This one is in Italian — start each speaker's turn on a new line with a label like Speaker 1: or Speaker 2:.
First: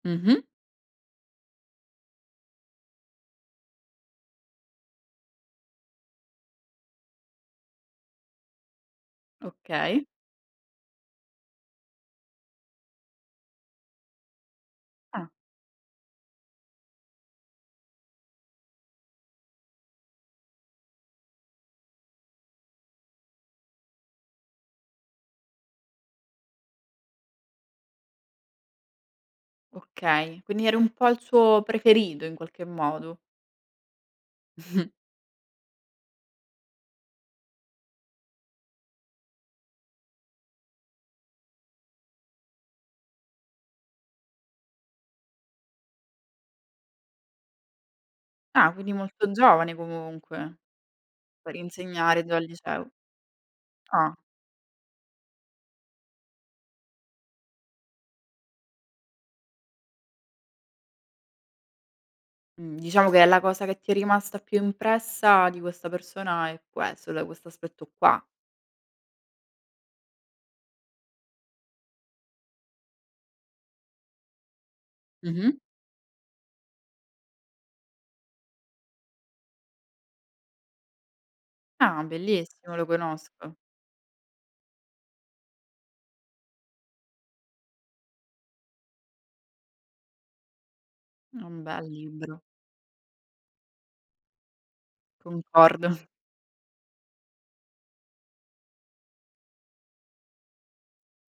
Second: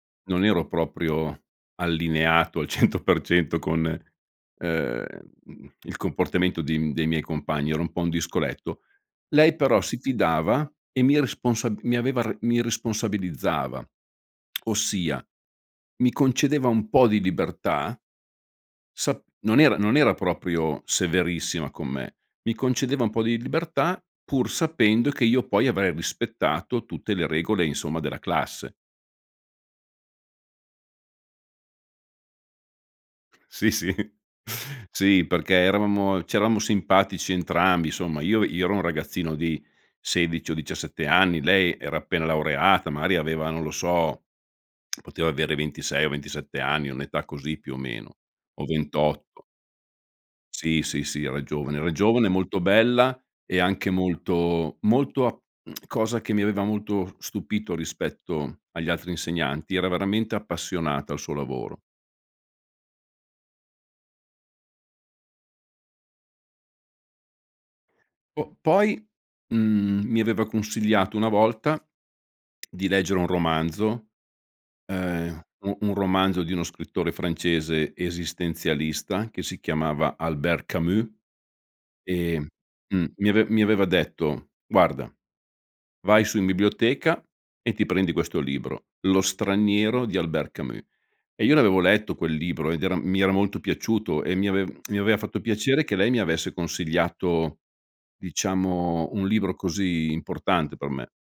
Speaker 1: Mh-mh.
Speaker 2: Non ero proprio allineato al 100% con, ehm, uhm, il comportamento dei m dei miei compagni, ero un po' un discoletto. Lei però si
Speaker 1: Okay.
Speaker 2: fidava, e mi responsab mi aveva re mi responsabilizzava, ossia
Speaker 1: Ah.
Speaker 2: mi concedeva un po' di libertà sap non era non era proprio severissima con me, mi concedeva un po' di libertà, pur sapendo che io poi avrei rispettato tutte le regole, insomma, della classe.
Speaker 1: Okay, quindi era un po' il suo preferito, in qualche modo.
Speaker 2: Sì, sì. Sì, perché eravamo c'eravamo simpatici entrambi insomma io io ero un ragazzino di 16 o 17 anni, lei era appena laureata, magari aveva, non lo so, poteva avere 26 o 27 anni, un'età così più o meno, o
Speaker 1: Ah, quindi molto
Speaker 2: 28.
Speaker 1: giovane, comunque.
Speaker 2: Sì, sì, sì, era
Speaker 1: Per
Speaker 2: giovane era
Speaker 1: insegnare
Speaker 2: giovane,
Speaker 1: già al
Speaker 2: molto
Speaker 1: liceo.
Speaker 2: bella, e anche
Speaker 1: Ah.
Speaker 2: molto molto ap cosa che mi aveva molto stupito rispetto agli altri insegnanti, era veramente appassionata al suo lavoro.
Speaker 1: Mhmm, diciamo che è la cosa che ti è rimasta più impressa di questa persona è questo, da questo aspetto qua.
Speaker 2: Po poi, mhmm, mi aveva consigliato una volta di leggere un romanzo, ehm,
Speaker 1: Mh-mh.
Speaker 2: un un romanzo di uno scrittore francese esistenzialista che si chiamava Albert Camus,
Speaker 1: Ah,
Speaker 2: e,
Speaker 1: bellissimo, lo
Speaker 2: mhmm, mh, mi ave
Speaker 1: conosco.
Speaker 2: mi aveva detto: "Guarda, vai su in biblioteca e ti prendi questo libro, lo straniero di Albert Camus".
Speaker 1: È
Speaker 2: E io
Speaker 1: un
Speaker 2: l'avevo
Speaker 1: bel
Speaker 2: letto quel
Speaker 1: libro.
Speaker 2: libro, ed era m mi era molto piaciuto e mi avev mi aveva fatto piacere che
Speaker 1: Concordo.
Speaker 2: lei mi avesse consigliato, diciamo, un libro così importante per me.